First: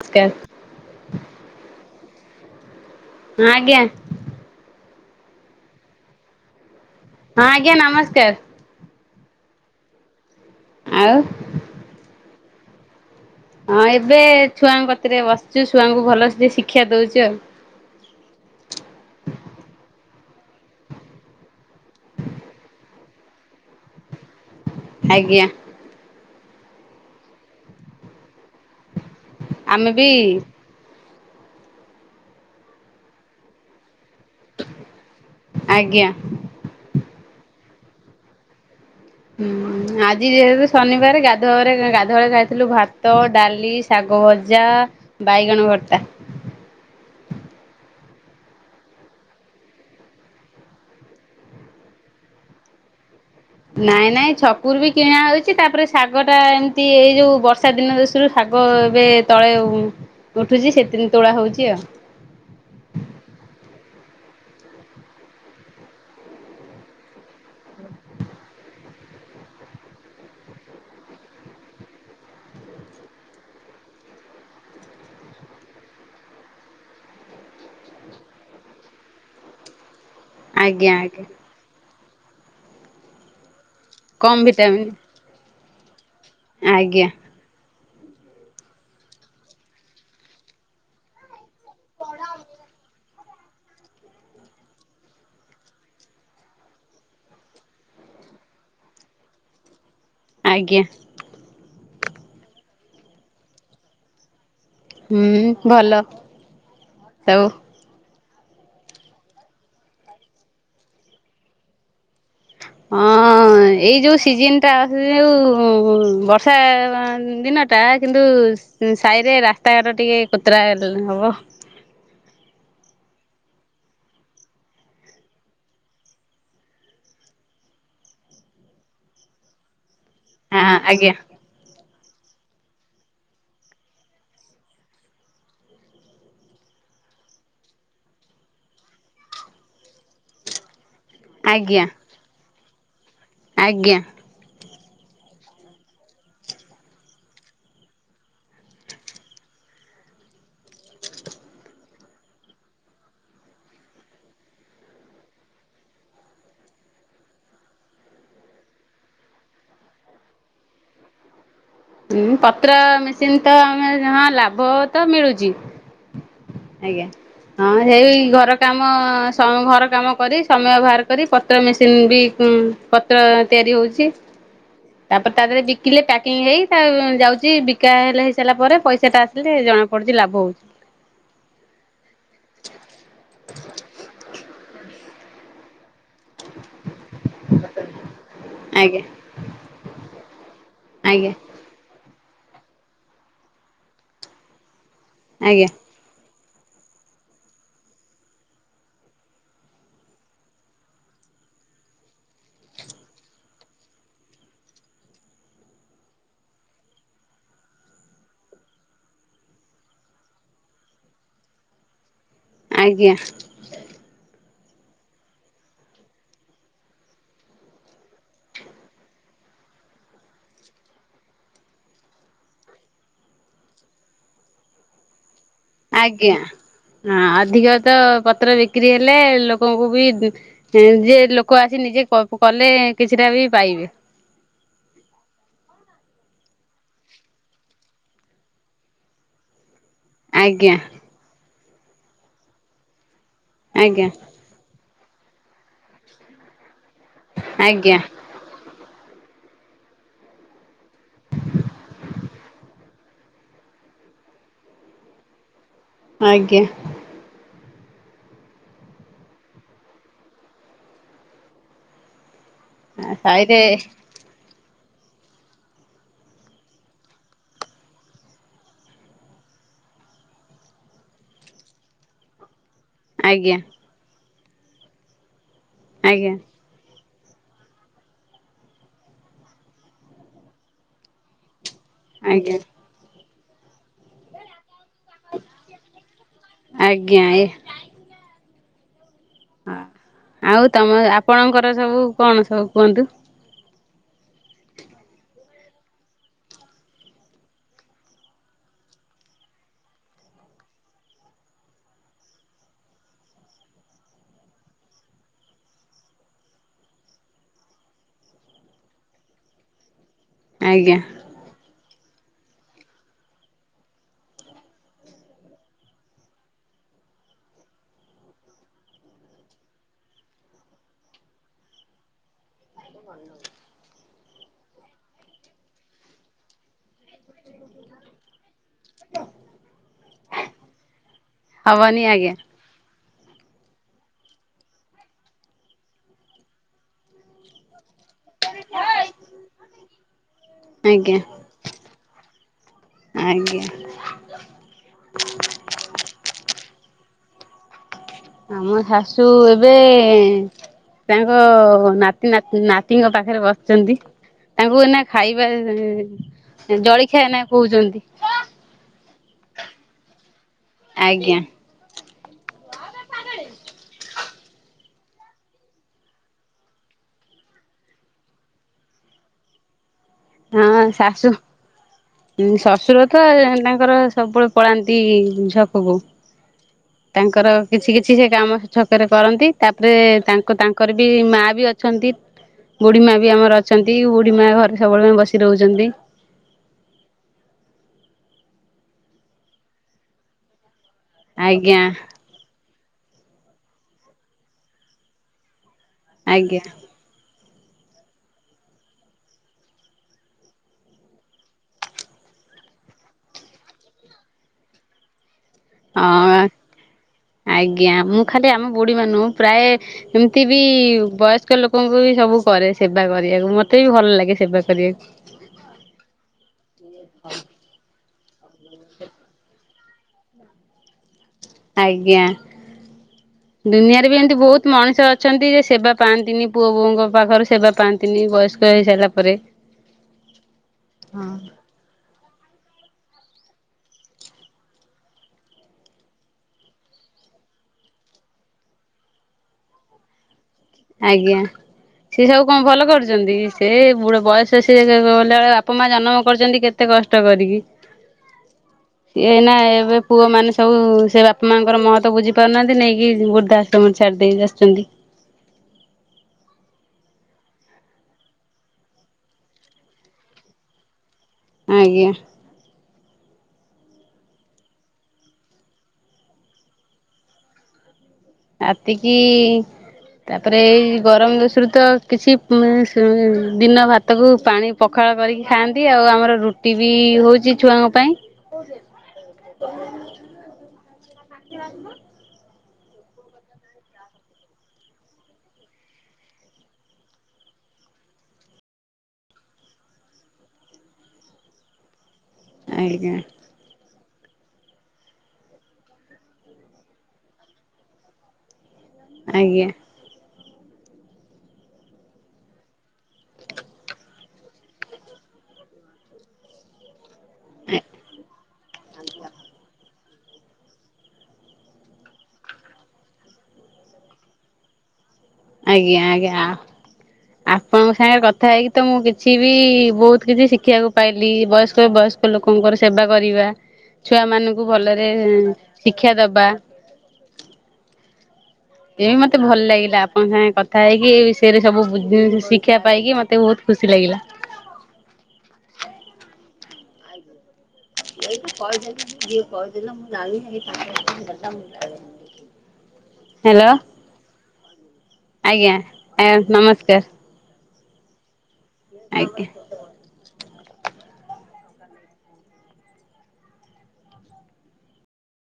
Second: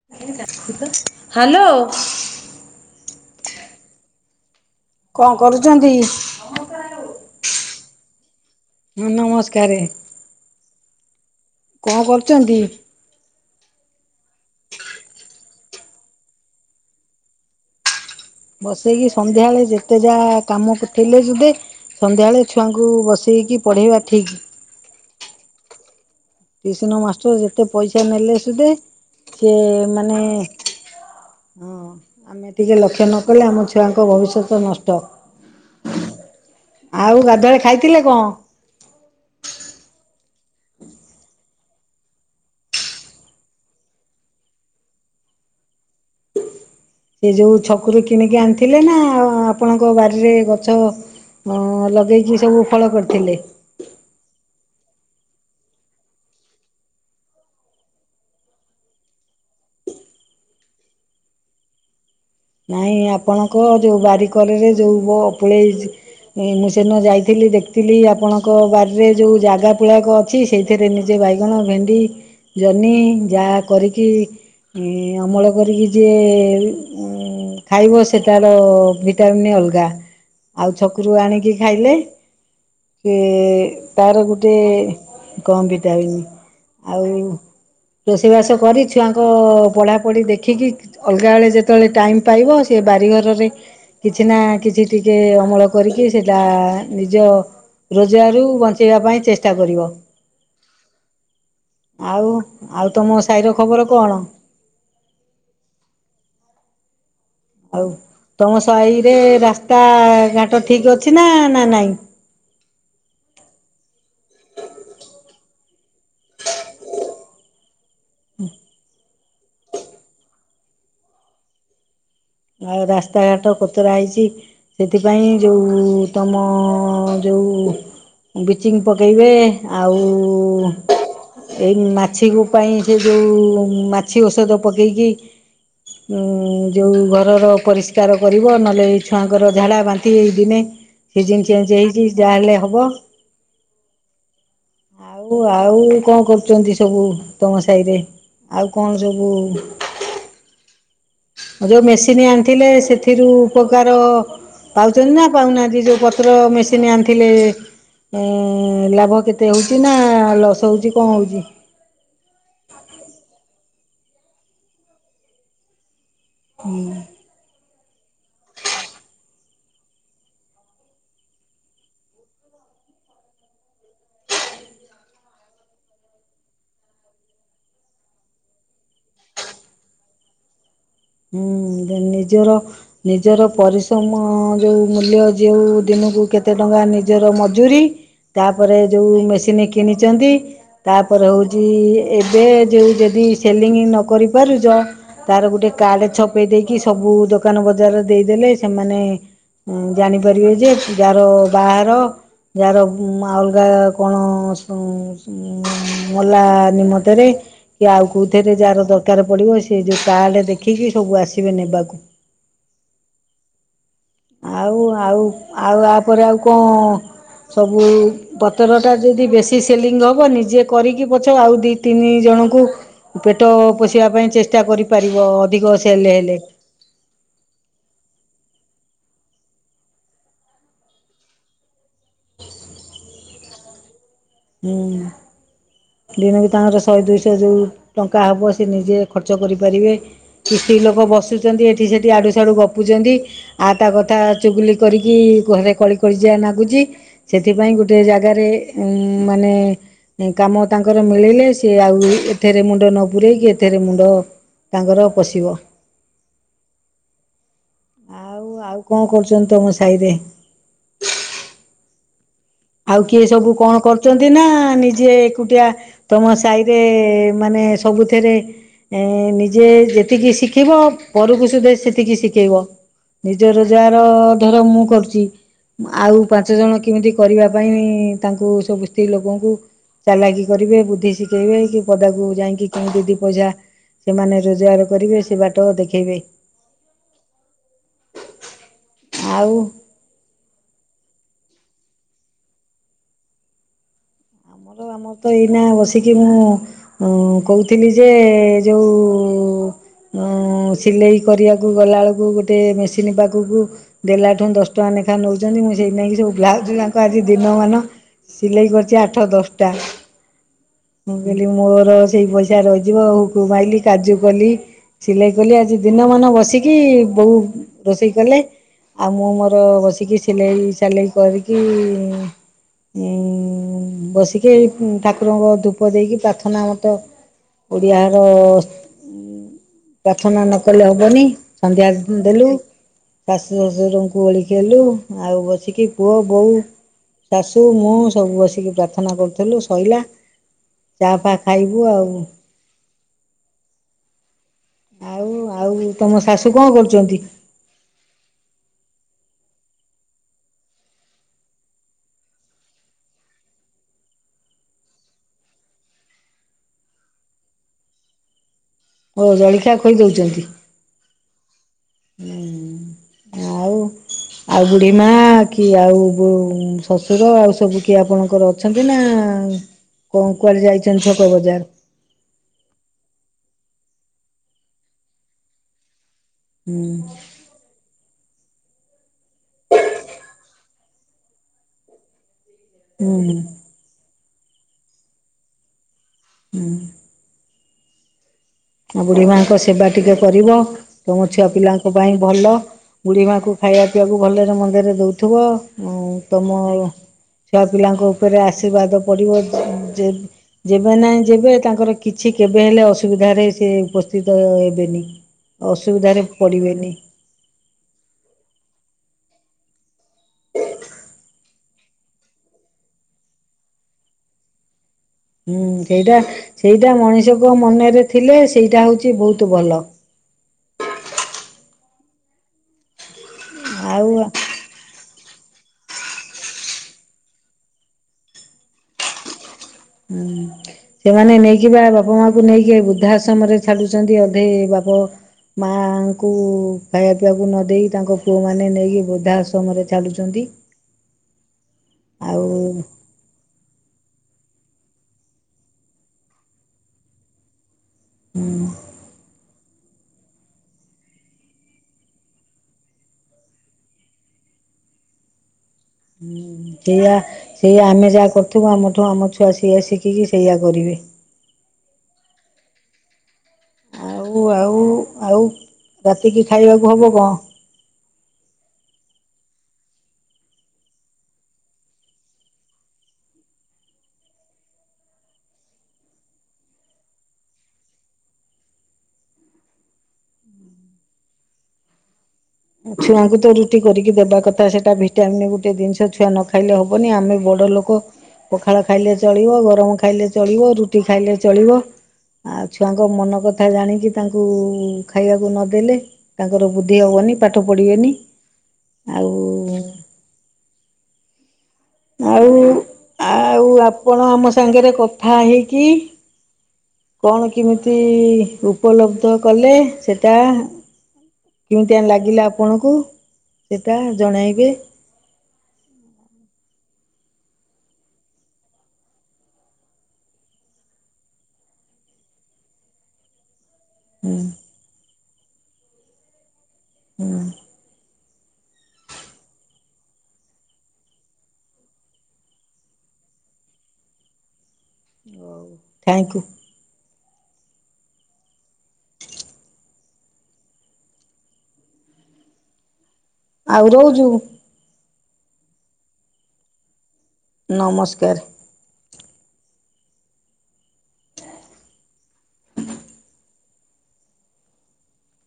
ନମସ୍କାର ଆଜ୍ଞା, କଣ କରୁଛନ୍ତି? ହଁ ଆଜ୍ଞା ନମସ୍କାର। ହଁ ନମସ୍କାରେ ଆଉ କଣ କରୁଛନ୍ତି? ହଁ ଏବେ ଛୁଆଙ୍କ କତିରେ ବସିଛୁ ଛୁଆଙ୍କୁ ଭଲ ସେ ଶିକ୍ଷା ଦଉଛୁ ଆଉ। ବସେଇକି ସନ୍ଧ୍ୟାବେଳେ ଯେତେ ଯା କାମ ଥିଲେ ସୁଧେ ସନ୍ଧ୍ୟାବେଳେ ଛୁଆଙ୍କୁ ବସେଇକି ପଢେଇବା ଠିକ। ଆଜ୍ଞା। ଟିଉସନ ମାଷ୍ଟର ଯେତେ ପଇସା ନେଲେ ସୁଧେ ସେ ଆମେ ବି ମାନେ ହଁ ଆମେ ଟିକେ ଲକ୍ଷ ନ କଲେ ଆମ ଛୁଆ ଭବିଷ୍ୟତ ନଷ୍ଟ ଆଜ୍ଞା ଆଉ ଗାଡ଼ି ସେତେବେଳେ ଖାଇଥିଲେ କଣ? ହୁଁ ଆଜି ଯେହେତୁ ଶନିବାର ଗାଧଆ ଗାଧୁଆରେ ଖାଇଥିଲୁ ଭାତ, ଡାଲି, ଶାଗ ଭଜା, ବାଇଗଣ ଭର୍ତା। ସେ ଯୋଉ ଛକରୁ କିଣିକି ଆଣିଥିଲେ ନା ଆପଣଙ୍କ ବାରିରେ ଗଛ ଲଗେଇକି ସବୁ ଫଳ କରିଥିଲେ। ନାଇଁ ନାଇଁ ଛକୁରୁ ବି କିଣା ହେଉଛି ତାପରେ ଶାଗ ଟା ଏମିତି ଏଇ ଯୋଉ ବର୍ଷା ଦିନରୁ ଶାଗ, ଏବେ ତଳେ ଉଠୁଛି, ସେଥିରୁ ତୋଳା ହଉଛି ଆଉ। ନାଇଁ ଆପଣଙ୍କ ଯେଉ ବାରିକରରେ ଯେଉଁ ପଳେଇ, ମୁଁ ସେଦିନ ଯାଇଥିଲି ଦେଖିଥିଲି ଆପଣଙ୍କ ବାରିରେ ଯେଉଁ ଜାଗା ପୁଳାକ ଅଛି, ସେଇଥିରେ ନିଜେ ବାଇଗଣ, ଭେଣ୍ଡି, ଜହ୍ନି ଯାହା କରିକି ଅମଳ କରିକି ଯିଏ ଖାଇବ ସେଟାର, ଭିଟାମିନ୍ ଅଲଗା। ଆଉ ଆଜ୍ଞା ଛକରୁ ଆଜ୍ଞା ଆଣିକି ଖାଇଲେ, କେ ତାର କମ ଗୋଟେ ଭିଟାମିନ୍ କମ୍ ଭିଟାମିନ୍ ଆଜ୍ଞା। ରୋଷେଇ ବାସ କରି ଛୁଆଙ୍କ ପଢା ପଢି ଦେଖିକି ଅଲଗା ବେଳେ ଯେତେ ଯେତେବେଳେ ଟାଇମ୍ ପାଇବ, ସେ ବାରିଘରରେ କିଛି ନା କିଛି ଟିକେ ଅମଳ କରିକି, ସେଇଟା ନିଜ ରୋଜଗାରରୁ ବଞ୍ଚେଇବା ପାଇଁ ଚେଷ୍ଟା କରିବ। ଆଜ୍ଞା। ଆଉ ଆଉ ତମ ସାହିର ଖବର କଣ? ହୁଁ ଭଲ, ହଉ, ଆଉ ତମ ସାହିରେ ରାସ୍ତା ଘାଟ ଠିକ ଅଛି ନା ନା ନାଇଁ? ହଁ ଏଇ ଯୋଉ ସିଜନ ଟା ଅସଛି ଯୋଉ ବର୍ଷା ଦିନ, ଟା କିନ୍ତୁ ସାହିରେ ରାସ୍ତାଘାଟ ଟିକେ କୋତରା ହବ। ଆଉ ରାସ୍ତାଘାଟ କଚରା ହେଇଛି ସେଥିପାଇଁ ଯେଉଁ ତମ ଯେଉ ବ୍ଲିଚିଂ ପକେଇବେ ଆଉ ଆଜ୍ଞା ଏଇ ମା ମାଛିକୁ ପାଇଁ ସେ ଯୋଉ, ମାଛି ଔଷଧ ପକେଇକି ଉଁ ଯୋଉ ଘର ପରିଷ୍କାର କରିବ, ନହେଲେ ଏଇ ଛୁଆଙ୍କର ଝାଡା, ବାନ୍ତି ଏଇ ଦିନେ। ସିଜନ ଚେଞ୍ଜ ଆଜ୍ଞା ହେଇଛି ଯାହାହେଲେ ହ ୱା। ଆଜ୍ଞା। ଆଉ ଆଉ କଣ କରୁଛନ୍ତି ସବୁ, ତମ ସାହିରେ ଆଉ କଣ ସବୁ? ଯୋଉ ମେସିନ୍ ଆଣିଥିଲେ, ସେଥିରୁ ଉପକାର ପାଉଛନ୍ତି ନା ପାଉନାହାନ୍ତି ଯୋଉ ପତ୍ର ମେସିନ୍ ଆଣିଥିଲେ, ଏଁ ଲାଭ କେତେ ହଉଛି ନା ଲସ୍ ହଉଛି କଣ ହଉଚି? ଉଁ ପତ୍ର ମେସିନ ତ ଆମେ [unintelligible] ହଁ ଲାଭ ତ ମିଳୁଚି । ଆଜ୍ଞା ହଁ ସେଇ ଘରକାମ। ଘର କାମ କରି, ସମୟ ବାହାର କରି ପତ୍ର ମେସିନ ବି ଉଁ ପତ୍ର ତିଆରି ହଉଚି। ତାପରେ ତା ଦେହରେ ବିକିଲେ ପ୍ୟାକିଂ ହେଇ, ତା ଯାଉଛି ବିକା ହେଲେ ହେଇସାରିଲା ପରେ ପଇସା ଟା ଆସିଲେ, ଜଣା ପଡୁଛି ଲାଭ ହଉଛି। ହୁଁ ନିଜର ନିଜର ପରିଶ୍ରମ ଯୋଉ ମୂଲ୍ୟ। ଯେଉଁ। ଦିନକୁ କେତେ ଟଙ୍କା ନିଜର ମଜୁରୀ, ତାପରେ ଆଜ୍ଞା ଯେଉଁ ମେସିନ୍ କିଣିଚନ୍ତି, ଆଜ୍ଞା ତାପରେ ହେଉଚି ଏ ଯେ ଯୋଉ ଯଦି ସେଲିଙ୍ଗ୍ ନକରି ପାରୁଚ। ତାର ଆଜ୍ଞା ଗୋଟେ। ଛପେଇ ଦେଇକି ସବୁ ଦୋକାନ ବଜାର ଦେଇଦେଲେ ସେମାନେ ଜାଣିପାରିବେ ଯେ, ଯାହାର ବାହାର, ଯାହାର ଅଲଗା କଣ [unintelligible] ମଲା ନିମତରେ କି ଆଉ କଉଥିରେ ଯାହାର ଦରକାର ପଡ଼ିବ ସେ ଯେଉଁ। [unintelligible] ଦେଖିକି ସବୁ ଆସିବେ ନେବାକୁ। ଆଜ୍ଞା। ଆଉ, ଆଉ, ଆଉ ଆପରେ ଆଉ କଁ ସବୁ ପତରଟା ଯଦି, ବେଶି ସେଲିଙ୍ଗ ହବ, ନିଜେ କରିକି ପଛେ ଆଉ ଦୁଇ ତିନି ଜଣଙ୍କୁ ପେଟ ପୋଷିବା ପାଇଁ ଚେଷ୍ଟା କରିପାରିବ। ଅଧିକ ସେଲ୍ ଆଜ୍ଞା ହେଲେ। ହଁ ଅଧିକତ ପତ୍ର ବି । ବିକ୍ରି ହେଲେ ଲୋକଙ୍କୁ ବି ଉଁ ଯେ ଲୋକ ଆସି ନିଜେ କ କଲେ କିଛିଟା ବି ପାଇବେ । ଓଁ ଦିନକୁ ତାଙ୍କର ଶହେ ଦୁଇଶହ ଯଉ ଟଙ୍କା ହେବ ସେ ନିଜେ ଖର୍ଚ୍ଚ କରିପାରିବେ । ଆଜ୍ଞା ସ୍ତ୍ରୀଲୋକ ବସି ସେମିତି ଏଠି ସେଠି ଆଡୁ ସାଡୁ ଗପୁଚନ୍ତି। ଆ ତା ଆଜ୍ଞା କଥା ଚୁଗଲି କରିକି ଘରେ କଳି କର୍ଯ୍ୟା ନାଗୁଚି। ସେଥିପାଇଁ ଆଜ୍ଞା ଗୋଟେ ଜାଗାରେ ଉଁ ମାନେ କାମ। ତାଙ୍କର ମିଳିଲେ ସିଏ ଆଉ ତେରେ ମୁଣ୍ଡ ନ ପୂରେଇକି ଏଥିରେ ମୁଣ୍ଡ ତାଙ୍କର ପଶିବ । ଆଜ୍ଞା। ଆଉ, ଆଉ କଣ କରୁଚନ୍ତି, ତମ ସାହିରେ। ଆଉ କିଏ ସବୁ ସାହିରେ କଣ କରୁଚନ୍ତି ନା? ନିଜେ ଏକୁଟିଆ ତମ ସାହିରେ ମାନେ ସବୁଥିରେ ଏଁ ନିଜେ ଯେତିକି ଶିଖିବ ପରକୁ ସେତେ ସେତିକି ଶିଖେଇବ । ଆଜ୍ଞା ନିଜର ଯାର ମୋର ମୁଁ କରୁଚି। ଆଉ ଆଜ୍ଞା ପାଞ୍ଚଜଣ କେମିତି କରିବା ପାଇଁ, ତାଙ୍କୁ ସବୁ ସ୍ତ୍ରୀ ଲୋକଙ୍କୁ ଚାଲାକି କରିବେ ବୁଦ୍ଧି ଶିଖେଇବେ। ପଦାକୁ ଆଜ୍ଞା ଯାଇକି କିମିତି ଦି ପଇସା ସେମାନେ ରୋଜଗାର । କରିବେ ସେ ବାଟ ଦେଖେଇବେ । ଆଜ୍ଞା ଆ ଆଉ ତମ ଆପଣଙ୍କର ସବୁ କଣ, ସବୁ କୁହନ୍ତୁ। ଆମର ଆମର ତ ଏଇନା ବସିକି ମୁଁ ଉଁ କହୁଥିଲି ଯେ ଯେଉଁ ଉଁ ସିଲେଇ କରିବାକୁ ଗଲାବେଳକୁ ଗୋଟେ ମେସିନ୍ ପାଖକୁ ଦେଲାଟୁ ଦଶ ଟଙ୍କା ଲେଖାଁ ନଉଚନ୍ତି, ମୁଁ ସେଇ ନେଇକି ସବୁ ବ୍ଲାଉଜ୍ ଗାକ ଆଜି ଦିନମାନ ସିଲେଇ କରୁଚି ଆ ଟ ଦଶଟା। ଆଜ୍ଞା। ମୁ କହିଲି ମୋର ସେଇ ପଇସା ରହିଯିବ, [unintelligible] କାଜୁ କଲି ସିଲେଇ କଲି ଆଜି ଦିନମାନ ବସିକି ବୋଉ ରୋଷେଇ କଲେ ଆଉ ମୁଁ ମୋର ବସିକି ସିଲେଇ ସାଲେଇ କରିକି ଉଁ ବସିକି ଠାକୁରଙ୍କ ଧୂପ ଦେଇକି ପ୍ରାର୍ଥନା ମତ ଓଡ଼ିଆର ପ୍ରାର୍ଥନା ନକଲେ ହବନି ସନ୍ଧ୍ୟା ହବନି ଆଜ୍ଞା ଦେଲୁ। ଶାଶୁ ଶ୍ୱଶୁରଙ୍କୁ ଓଳ ଖେଲୁ ଆଉ ବସିକି ପୁଅ ବୋଉ ଶାଶୁ ମୁ ସବୁ ବସିକି ଥନା କରୁଥିଲୁ ଶୋଇଲା ଚା ଆଜ୍ଞା ଫା ଖାଇବୁ ଆଉ। ଆଜ୍ଞା ଆଉ ଆଉ ତମ ଶାଶୁ କଣ କରୁଚନ୍ତି? ଆମ ଶାଶୁ ଏବେ ତାଙ୍କ ନାତି ନାତି ନାତିଙ୍କ ପାଖରେ ବସିଚନ୍ତି ତାଙ୍କୁ ଏନା ଖାଇବା ଜଳଖିଆ ଏନା କହୁଚନ୍ତି। ହଉ ଜଳଖିଆ ଖୋଇ ଦଉଚନ୍ତି। ଆଜ୍ଞା। ଆଉ ଆଉ ବୁଢୀ ମା କି ଆଉ ଶ୍ୱଶୁର ଆଉ ସବୁ କିଏ ଆପଣଙ୍କର ଅଛନ୍ତି ନା? କଣ କୁଆଡେ ହଁ ଯାଇଛନ୍ତି ଛକ ଶାଶୁ ବଜାର ଶଶୁର ତ ୟେ ତାଙ୍କର ସବୁବେଳେ ପଳାନ୍ତି ଛକକୁ। ହୁଁ ତାଙ୍କର କିଛି କିଛି ସେ କାମ ଛକରେ କରନ୍ତି, ତାପରେ ତାଙ୍କ ତାଙ୍କର ବି ମା ବି ଅଛନ୍ତି। ହୁଁ ବୁଢୀମା ବି ଆମର ଅଛନ୍ତି। ଢ଼ ପ ମା ଘରେ ସବୁବେଳେ ବସି ରହୁଚନ୍ତି। ହୁଁ। ଆଉ ବୁଢୀ ମାଙ୍କ ସେବା ଟିକେ କରିବ। ତମ ଛୁଆ ଆଜ୍ଞା ପିଲାଙ୍କ ପାଇଁ ଭଲ। ବୁଢ଼ୀମାକୁ ଖାଇବା ପିଇବାକୁ ଭଲରେ ମନ୍ଦରେ ଦେଉଥିବ। ଆଉ ଆଜ୍ଞା। ତମର ଛୁଆ ପିଲାଙ୍କ ଉପରେ ଆଶୀର୍ବାଦ ପଡିବ। ଯେବେ ନାହିଁ ଯେବେ ତାଙ୍କର କିଛି କେବେ ହେଲେ ଅସୁବିଧାରେ ସେ ଉପସ୍ଥିତ ହେବେନି ଅସୁବିଧାରେ ହଁ ପଡ଼ିବେନି ଆଜ୍ଞା ମୁଁ ଖାଲି ଆମ ବୁଢୀ ମାନୁ ପ୍ରାୟ ଏମତି ବି ବସ୍ ମୁ୍ୟ ଲୋକଙ୍କୁ ବି ସବୁ କରେ ସେବା କରିବାକୁ ମତେ ବି ଭଲ ଲାଗେ ସେବା କରିବାକୁ ହୁଁ ସେଇଟା ସେଇଟା ମଣିଷଙ୍କ ମନରେ ଥିଲେ ସେଇଟା ହଉଛି ବହୁତ ଭଲ। ଆଜ୍ଞା ଆଉ ଦୁନିଆରେ ବି ଏମିତି ବହୁତ ମଣିଷ ଅଛି ଅଛନ୍ତି ଯେ ସେବା ପାଆନ୍ତିନି ପୁଅ ବୋଉଙ୍କ ପାଖରୁ ସେବା ପାଆନ୍ତିନି ବୟସ୍କ ହେଇସାରିଲା ପରେ। ହୁଁ ସେମାନେ ନେଇକି ବା ବାପା ମାକୁ କୁ ନେଇକି ବୃଦ୍ଧା ଆଶ୍ରମ ରେ ଛାଡୁଛନ୍ତି ଅଧେ ବାପ ମାଙ୍କୁ ଖାଇବା ପିଇବାକୁ ନ ଦେଇେଇ ତାଙ୍କ ପୁଅ ମାନେ ନେଇକି ବୃଦ୍ଧା ଆଶ୍ରମ ରେ ଛାଡୁଛନ୍ତି। ଆଜ୍ଞା ସେ ସବୁ ଆଉ କଣ ଭଲ କରୁଛନ୍ତି ସେ ବୁଡ ବୟସ ସିଏ ଗଲାବେଳେ ବାପା ମା ଜନ୍ମ କରିଛନ୍ତି କେତେ କଷ୍ଟ କରିକି। ସିଏ ଏଇନା। ଏବେ ପୁଅ ମାନେ ସବୁ ସେ ବାପା ମାଙ୍କର ମହତ ବୁଝି ପାରୁନାହାନ୍ତି ନେଇକି ବୃର୍ଦ୍ଧା ଆଶ୍ରମର ଛାଡି ଦେଇେକି ଆସିଛନ୍ତି । ହୁଁ ସେଇଆ ସେଇଆ ଆମେ ଯାହା କରୁଥିବୁ ଆମଠୁ ଆମ ଛୁଆ ସେଇଆ ଶିଖିକି ସେଇଆ କରିବେ । ଆଜ୍ଞା । ଆଉ ଆଉ ଆଉ ରାତିକି ଖାଇବାକୁ ହବ କଣ? ରାତିକି ତାପରେ ଏଇ ଗରମ ଦୋଷରୁ ତ କିଛି ଦିନ ଭାତକୁ ପାଣି ପଖାଳ କରିକି ଖାଆନ୍ତି ଆଉ ଆମର ରୁଟି ବି ହଉଛି ଛୁଆଙ୍କ ପାଇଁ । ଛୁଆଙ୍କୁ ତ ରୁଟି କରିକି ଦେବା କଥା ସେଟା ଭିଟାମିନ ଗୋଟେ ଦିନିଷ ଛୁଆ ନ ଖାଇଲେ ହବନି ଆମେ ବଡ ଲୋକ ପଖାଳ ଖାଇଲେ ଚଳିବ ଗରମ ଖାଇଲେ ଚଳିବ ରୁଟି ଖାଇଲେ ଚଳିବ । ଆଉ ଛୁଆଙ୍କ ଆଜ୍ଞା ମନ କଥା ଜାଣିକି। ତାଙ୍କୁ ଖାଇବାକୁ ନଦେଲେ ତାଙ୍କର ବୁଦ୍ଧି ହେବନି । ପାଠ ପଢ଼ିବେନି। ଆଉ ଆଜ୍ଞା । ଆଉ ଆଉ ଆପଣ ଆମ ସାଙ୍ଗରେ କଥା ହେଇକି । କଣ କେମିତି ଉପଲବ୍ଧ କଲେ ସେ । ସେଟା କେମିତିଆ ଲାଗିଲା ଆପଣଙ୍କୁ ସେଟା ଜଣାଇବେ। ଆଜ୍ଞା ଆଜ୍ଞା ଆ । ଆପଣଙ୍କ ସାଙ୍ଗରେ କଥା ହେଇକି ତ ମୁଁ କିଛି ବି ବହୁତ କିଛି ଶିଖିବାକୁ ପାଇଲି ବୟସ୍କ ବୟସ୍କ ଲୋକଙ୍କର ସେବା କରିବା । ଛୁଆ ହୁଁ ମାନଙ୍କୁ ଭଲରେ । ଶିକ୍ଷା ଦବା। ହୁଁ। ଏବେ ମତେ ଭଲ ଲାଗିଲା । ଆପଣଙ୍କ ସାଙ୍ଗେ କଥା ହେଇକି ସେୟେରେ ସବୁ ବୁ ଶିକ୍ଷା ପାଇକି ମତେ ବହୁତ ଖୁସି ଲାଗିଲା । ହଉ ଥ୍ୟାଙ୍କ୍ୟୁ [unintelligible] ଆଉ ରହୁଚୁ। ଆଜ୍ଞା ଆଜ୍ଞା ନମସ୍କାର । ନମସ୍କାର । ଆଜ୍ଞା ।